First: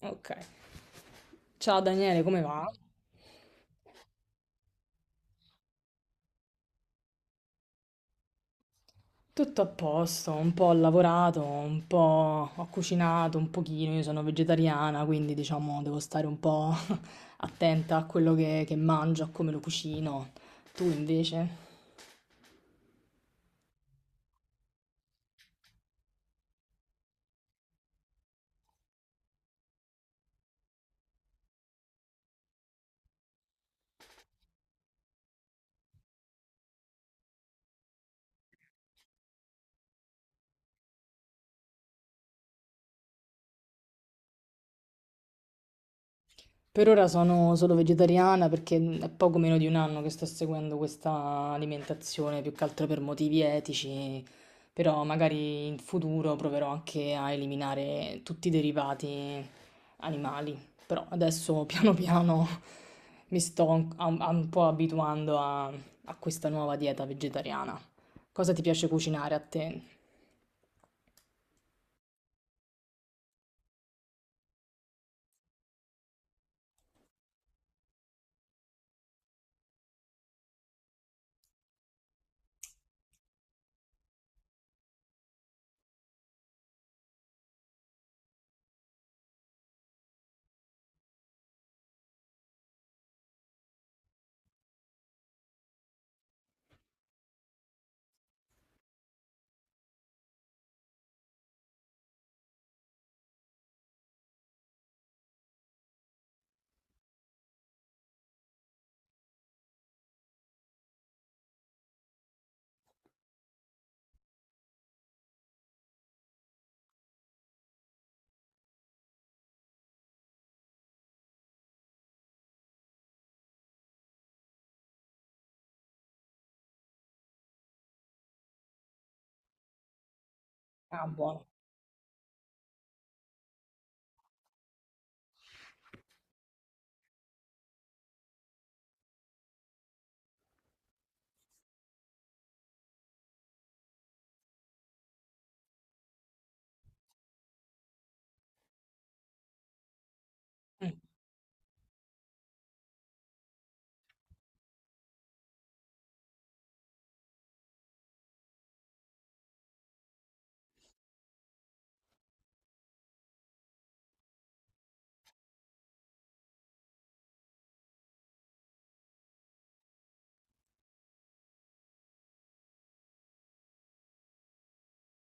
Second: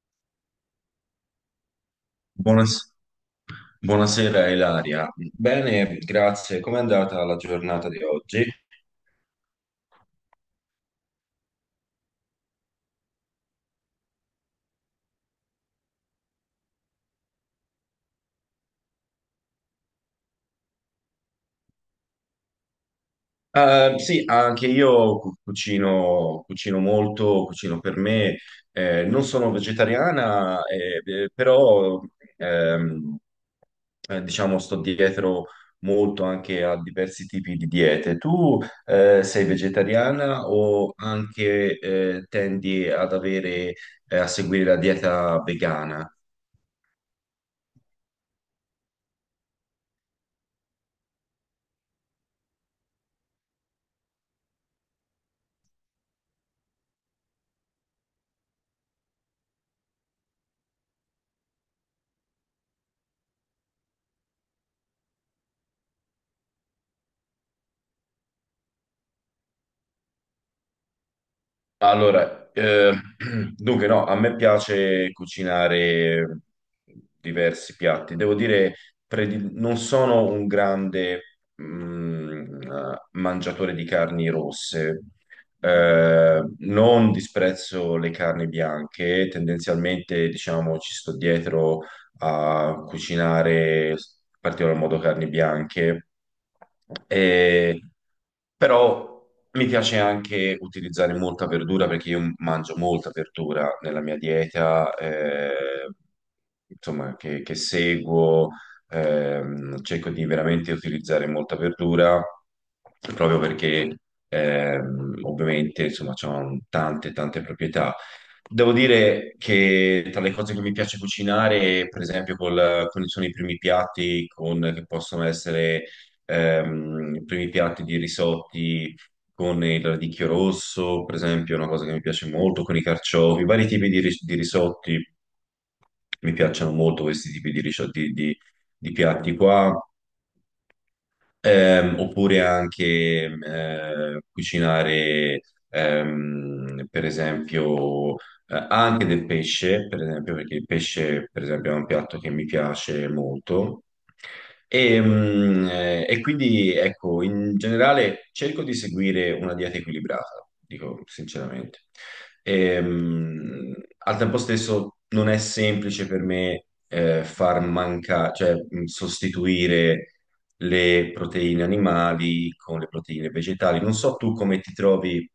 Ok. Ciao Daniele, come va? Buonas- Buonasera Ilaria. Bene, grazie. Com'è andata la giornata di oggi? Tutto a posto, un po' ho lavorato, un po' ho cucinato un pochino, io sono vegetariana, quindi diciamo devo stare un po' attenta a quello che mangio, a come lo cucino. Tu invece? Sì, anche io cucino, cucino molto, cucino per me. Non sono vegetariana, però ehm, diciamo sto dietro molto anche a diversi tipi di diete. Tu sei vegetariana o anche tendi ad avere, a seguire la dieta vegana? Per ora sono solo vegetariana perché è poco meno di un anno che sto seguendo questa alimentazione, più che altro per motivi etici, però magari in futuro proverò anche a eliminare tutti i derivati animali. Però adesso piano piano mi sto un po' abituando a questa nuova dieta vegetariana. Cosa ti piace cucinare a te? Allora, dunque no, a me piace cucinare diversi piatti. Devo dire, non sono un grande mangiatore di carni rosse. Non disprezzo le carni bianche, tendenzialmente, diciamo, ci sto dietro a cucinare in particolar modo carni bianche, e, però mi piace anche utilizzare molta verdura perché io mangio molta verdura nella mia dieta, insomma, che seguo, cerco di veramente utilizzare molta verdura proprio perché ovviamente insomma, c'hanno tante tante proprietà. Devo dire che tra le cose che mi piace cucinare, per esempio, col, quali sono i primi piatti che possono essere i primi piatti di risotti con il radicchio rosso, Ah, per buono. esempio, è una cosa che mi piace molto, con i carciofi, vari tipi di, di risotti. Mi piacciono molto questi tipi di, di piatti qua. Oppure anche cucinare, per esempio, anche del pesce, per esempio, perché il pesce, per esempio, è un piatto che mi piace molto. E quindi, ecco, in generale cerco di seguire una dieta equilibrata, dico sinceramente. Ehm, al tempo stesso non è semplice per me far mancare, cioè sostituire le proteine animali con le proteine vegetali. Non so tu come ti trovi,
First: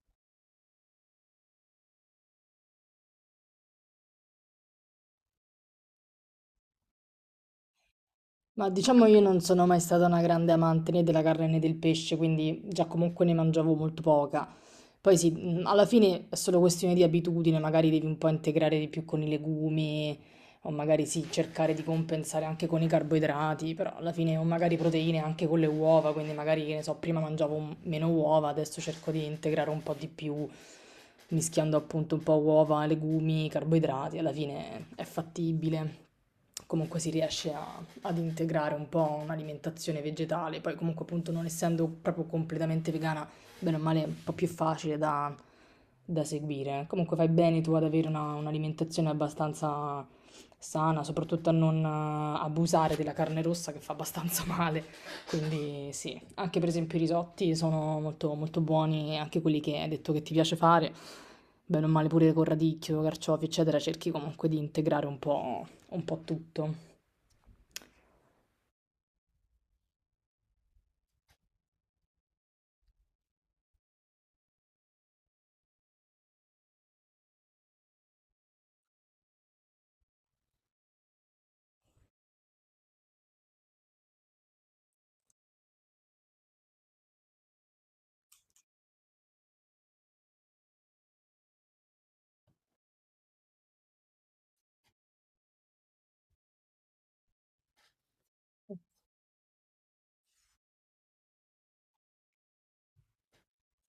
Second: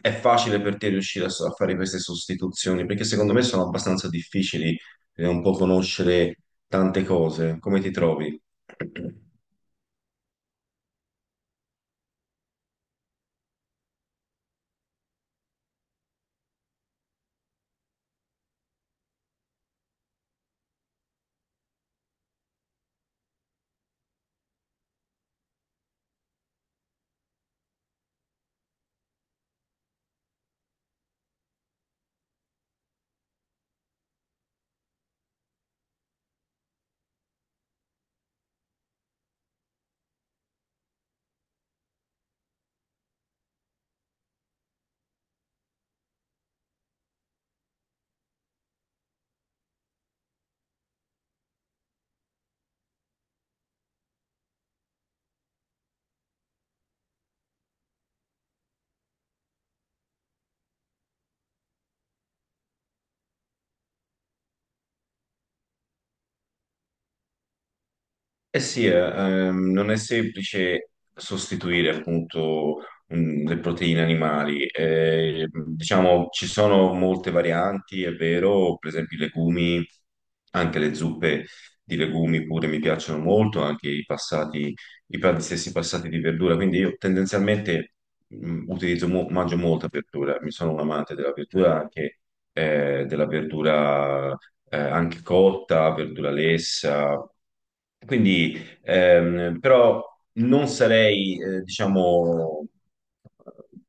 è facile per te riuscire a, a fare queste sostituzioni, perché secondo me sono abbastanza difficili e un po' conoscere tante cose. Come ti trovi? Ma diciamo io non sono mai stata una grande amante né della carne né del pesce, quindi già comunque ne mangiavo molto poca. Poi sì, alla fine è solo questione di abitudine, magari devi un po' integrare di più con i legumi, o magari sì, cercare di compensare anche con i carboidrati, però alla fine, o magari proteine anche con le uova, quindi magari, che ne so, prima mangiavo meno uova, adesso cerco di integrare un po' di più, mischiando appunto un po' uova, legumi, carboidrati, alla fine è fattibile. Comunque si riesce ad integrare un po' un'alimentazione vegetale, poi comunque appunto non essendo proprio completamente vegana bene o male un po' più facile da seguire. Comunque fai bene tu ad avere un'alimentazione abbastanza sana, soprattutto a non abusare della carne rossa che fa abbastanza male. Quindi sì, anche per esempio i risotti sono molto, molto buoni, anche quelli che hai detto che ti piace fare, bene o male pure con radicchio, carciofi, eccetera, cerchi comunque di integrare un po' tutto. Eh sì, non è semplice sostituire appunto le proteine animali. Diciamo, ci sono molte varianti, è vero, per esempio i legumi, anche le zuppe di legumi pure mi piacciono molto, anche i passati, gli stessi passati di verdura, quindi io tendenzialmente mangio molta verdura, mi sono un amante della verdura anche cotta, verdura lessa. Quindi, però non sarei, diciamo,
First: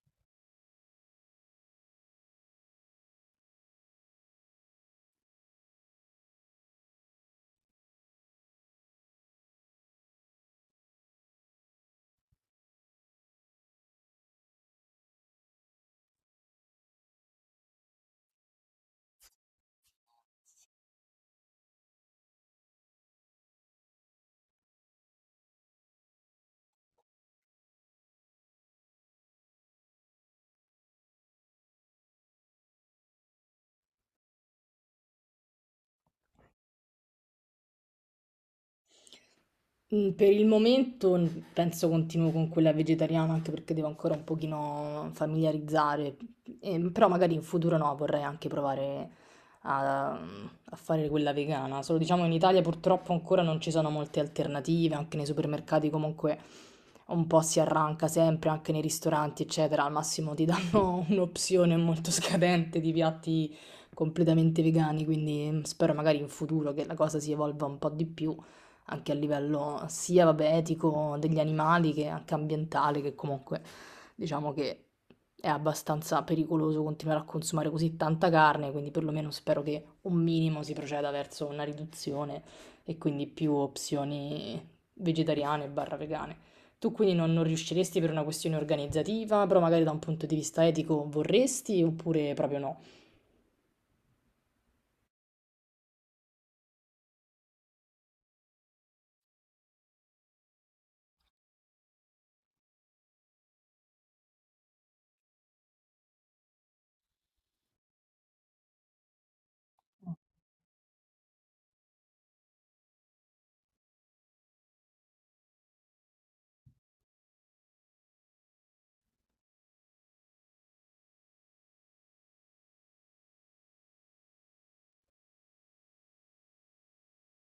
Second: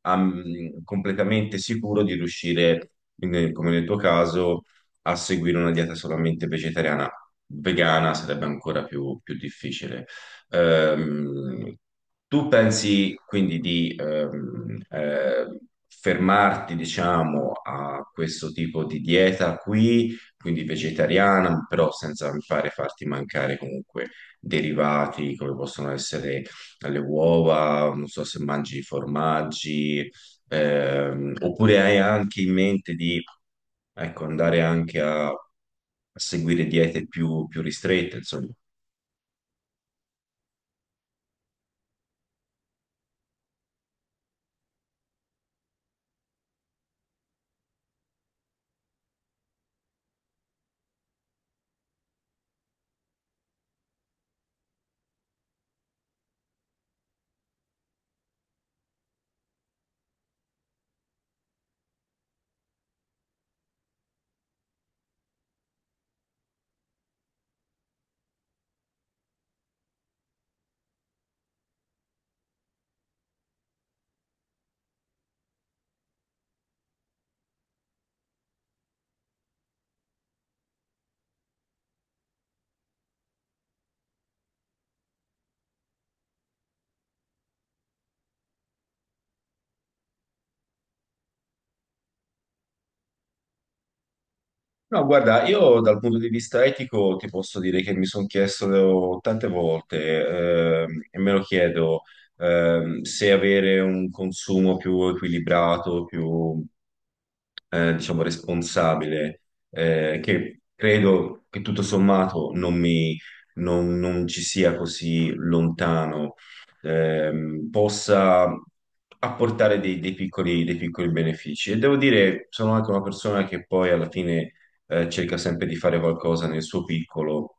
completamente sicuro di riuscire, come nel tuo caso, a seguire una dieta solamente vegetariana. Vegana sarebbe ancora più difficile. Ehm, tu pensi quindi di fermarti, diciamo, a questo tipo di dieta qui, quindi vegetariana, però senza mi pare farti mancare comunque derivati come possono essere le uova, non so se mangi formaggi, oppure hai anche in mente di ecco, andare anche a seguire diete più ristrette, insomma. Mm. Per il momento penso continuo con quella vegetariana anche perché devo ancora un pochino familiarizzare. Però magari in futuro no, vorrei anche provare a fare quella vegana. Solo diciamo in Italia purtroppo ancora non ci sono molte alternative, anche nei supermercati comunque un po' si arranca sempre, anche nei ristoranti eccetera, al massimo ti danno un'opzione molto scadente di piatti completamente vegani, quindi mm, spero magari in futuro che la cosa si evolva un po' di più. Anche a livello sia, vabbè, etico degli animali che anche ambientale, che comunque diciamo che è abbastanza pericoloso continuare a consumare così tanta carne, quindi perlomeno spero che un minimo si proceda verso una riduzione e quindi più opzioni vegetariane barra vegane. Tu quindi non riusciresti per una questione organizzativa, però magari da un punto di vista etico vorresti oppure proprio no? No, guarda, io dal punto di vista etico ti posso dire che mi sono chiesto tante volte, e me lo chiedo, se avere un consumo più equilibrato, più, diciamo, responsabile, che credo che tutto sommato non mi, non ci sia così lontano, possa apportare dei piccoli benefici. E devo dire, sono anche una persona che poi alla fine cerca sempre di fare qualcosa nel suo piccolo,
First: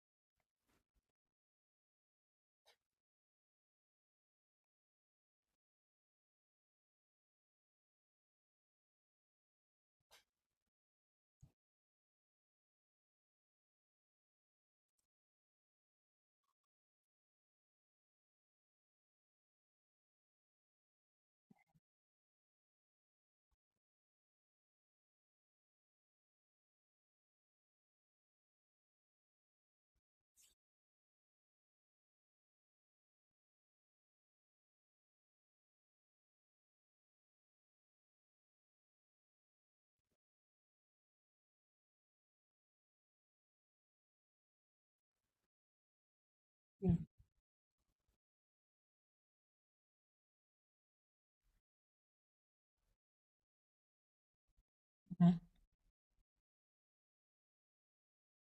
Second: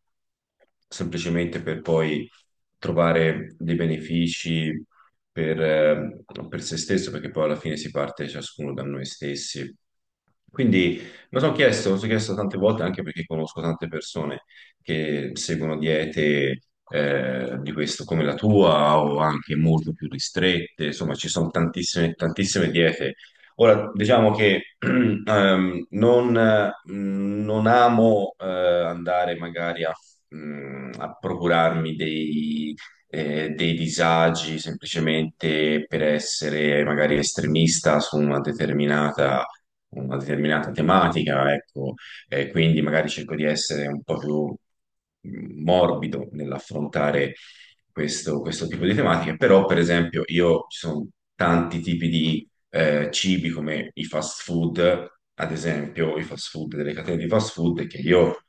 semplicemente per poi trovare dei benefici per, eh, per se stesso, perché poi alla fine si parte ciascuno da noi stessi. Quindi me lo sono chiesto, me lo sono chiesto tante volte anche perché conosco tante persone che seguono diete di questo come la tua o anche molto più ristrette, insomma ci sono tantissime, tantissime diete. Ora, diciamo che non amo andare magari a procurarmi dei disagi semplicemente per essere magari estremista su una determinata tematica, ecco, e quindi magari cerco di essere un po' più morbido Mm, nell'affrontare questo, questo tipo di tematiche, però per esempio io ci sono tanti tipi di cibi come i fast food, ad esempio i fast food delle catene di fast food, che io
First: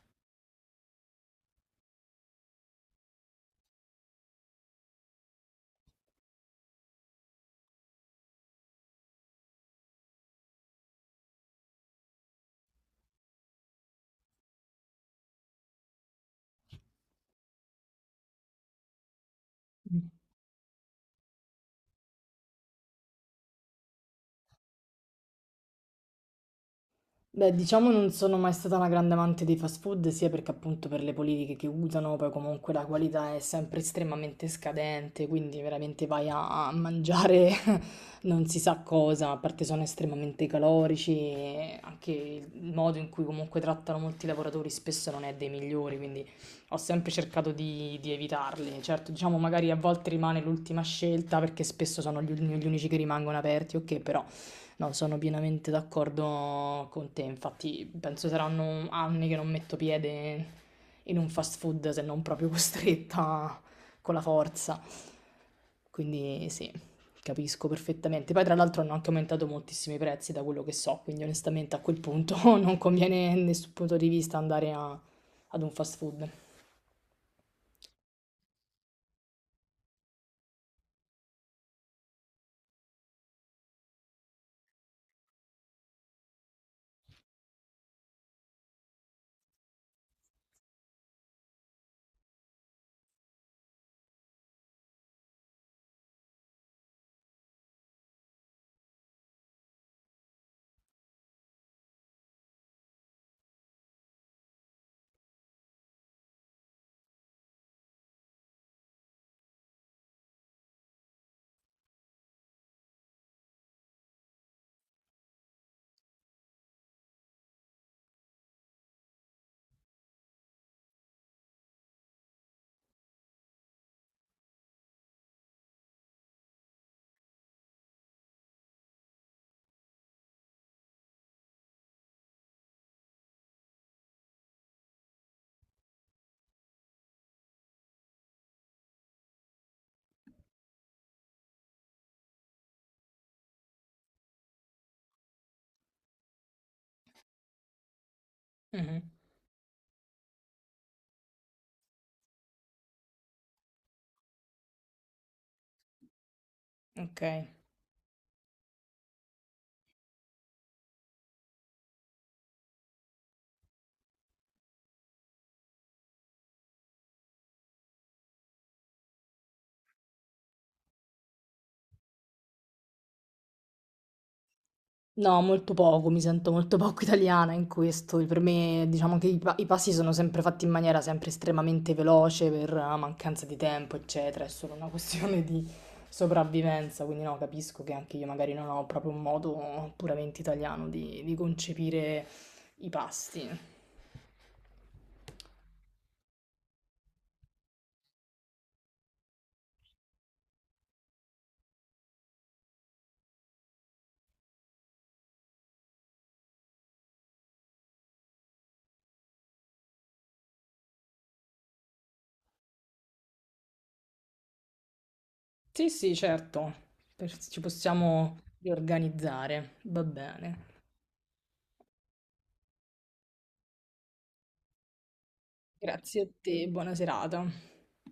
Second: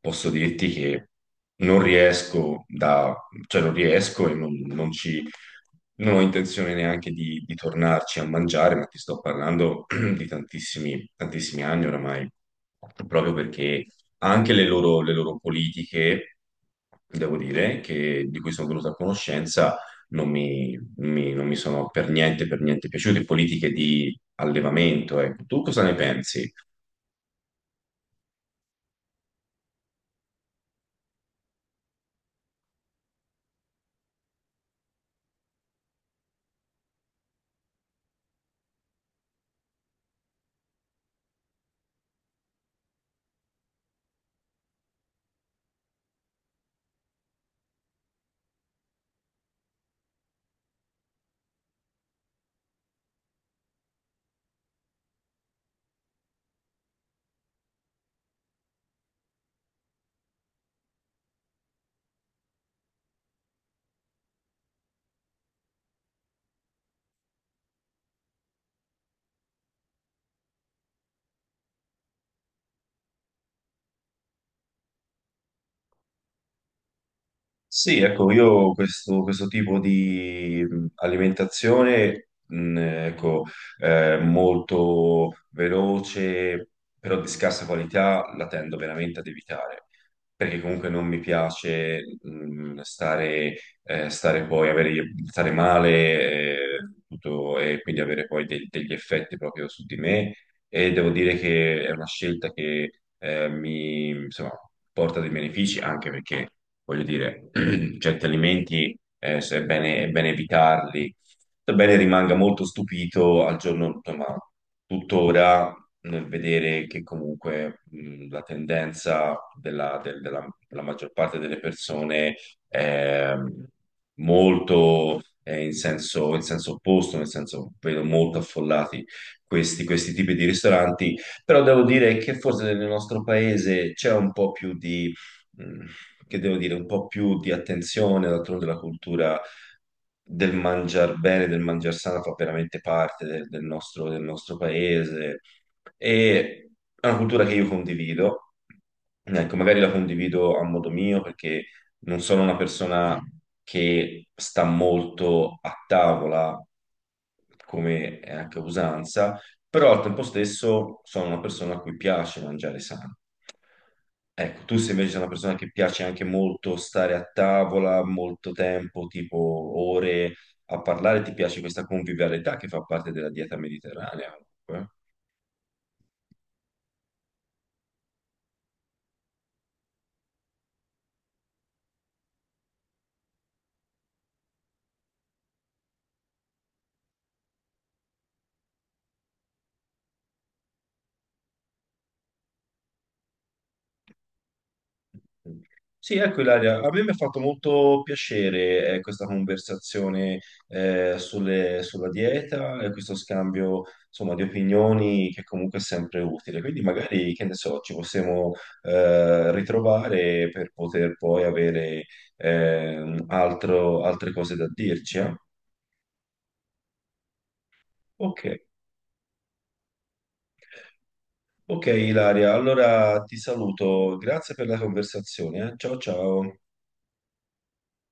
posso dirti che non riesco da, cioè non riesco non ci, non ho intenzione neanche di tornarci a mangiare, ma ti sto parlando di tantissimi, tantissimi anni oramai, proprio perché anche le loro politiche, devo dire, che, di cui sono venuto a conoscenza, mm. non mi, non mi sono per niente piaciute, politiche di allevamento, ecco. Tu cosa ne pensi? Beh, diciamo non sono mai stata una grande amante dei fast food, sia perché appunto per le politiche che usano, poi comunque la qualità è sempre estremamente scadente, quindi veramente vai a mangiare non si sa cosa, a parte sono estremamente calorici, e anche il modo in cui comunque trattano molti lavoratori spesso non è dei migliori, quindi ho sempre cercato di evitarli. Certo, diciamo magari a volte rimane l'ultima scelta perché spesso sono gli unici che rimangono aperti, ok, però... No, sono pienamente d'accordo con te, infatti penso saranno anni che non metto piede in un fast food se non proprio costretta con la forza. Quindi sì, capisco perfettamente. Poi tra l'altro hanno anche aumentato moltissimi i prezzi da quello che so, quindi onestamente a quel punto non conviene a nessun punto di vista andare ad un fast food. Sì, ecco, io questo, questo tipo di alimentazione, ecco, molto veloce, però di scarsa qualità, la tendo veramente ad evitare, perché comunque non mi piace, stare, stare male, tutto, e quindi avere poi degli effetti proprio su di me e devo dire che è una scelta che mi insomma, porta dei benefici anche perché, voglio dire, certi alimenti se è bene, è bene evitarli. Sebbene rimanga molto stupito al giorno, insomma, tuttora nel vedere che comunque la tendenza della maggior parte delle persone è molto in senso opposto, nel senso vedo molto affollati questi, questi tipi di ristoranti, però devo dire che forse nel nostro paese c'è un po' più di, mh, che devo dire, un po' più di attenzione, d'altronde la cultura del mangiar bene, del mangiar sano fa veramente parte del nostro paese e è una cultura che io condivido, Mhm. ecco, magari la condivido a modo mio perché non sono una persona che sta molto a tavola, Ok. come è anche usanza, però al tempo stesso sono una persona a cui piace mangiare sano. Ecco, tu sei invece sei una persona che piace anche molto stare a tavola, molto tempo, tipo ore a parlare, ti piace questa convivialità che fa parte della dieta mediterranea. Comunque. No, molto poco, mi sento molto poco italiana in questo. Per me, diciamo che i passi sono sempre fatti in maniera sempre estremamente veloce per mancanza di tempo, eccetera. È solo una questione di sopravvivenza. Quindi, no, capisco che anche io magari non ho proprio un modo puramente italiano di concepire i pasti. Sì, ecco Ilaria, a me mi ha fatto molto piacere questa conversazione sulla dieta e questo scambio insomma, di opinioni che comunque è sempre utile. Quindi magari, che ne so, ci possiamo ritrovare per poter poi avere altre cose da dirci. Eh? Sì, sì, certo, per- ci possiamo Ok, riorganizzare. Va bene. ok Ilaria, allora ti saluto, grazie per la conversazione. Eh. Ciao Grazie a ciao. te, buona serata.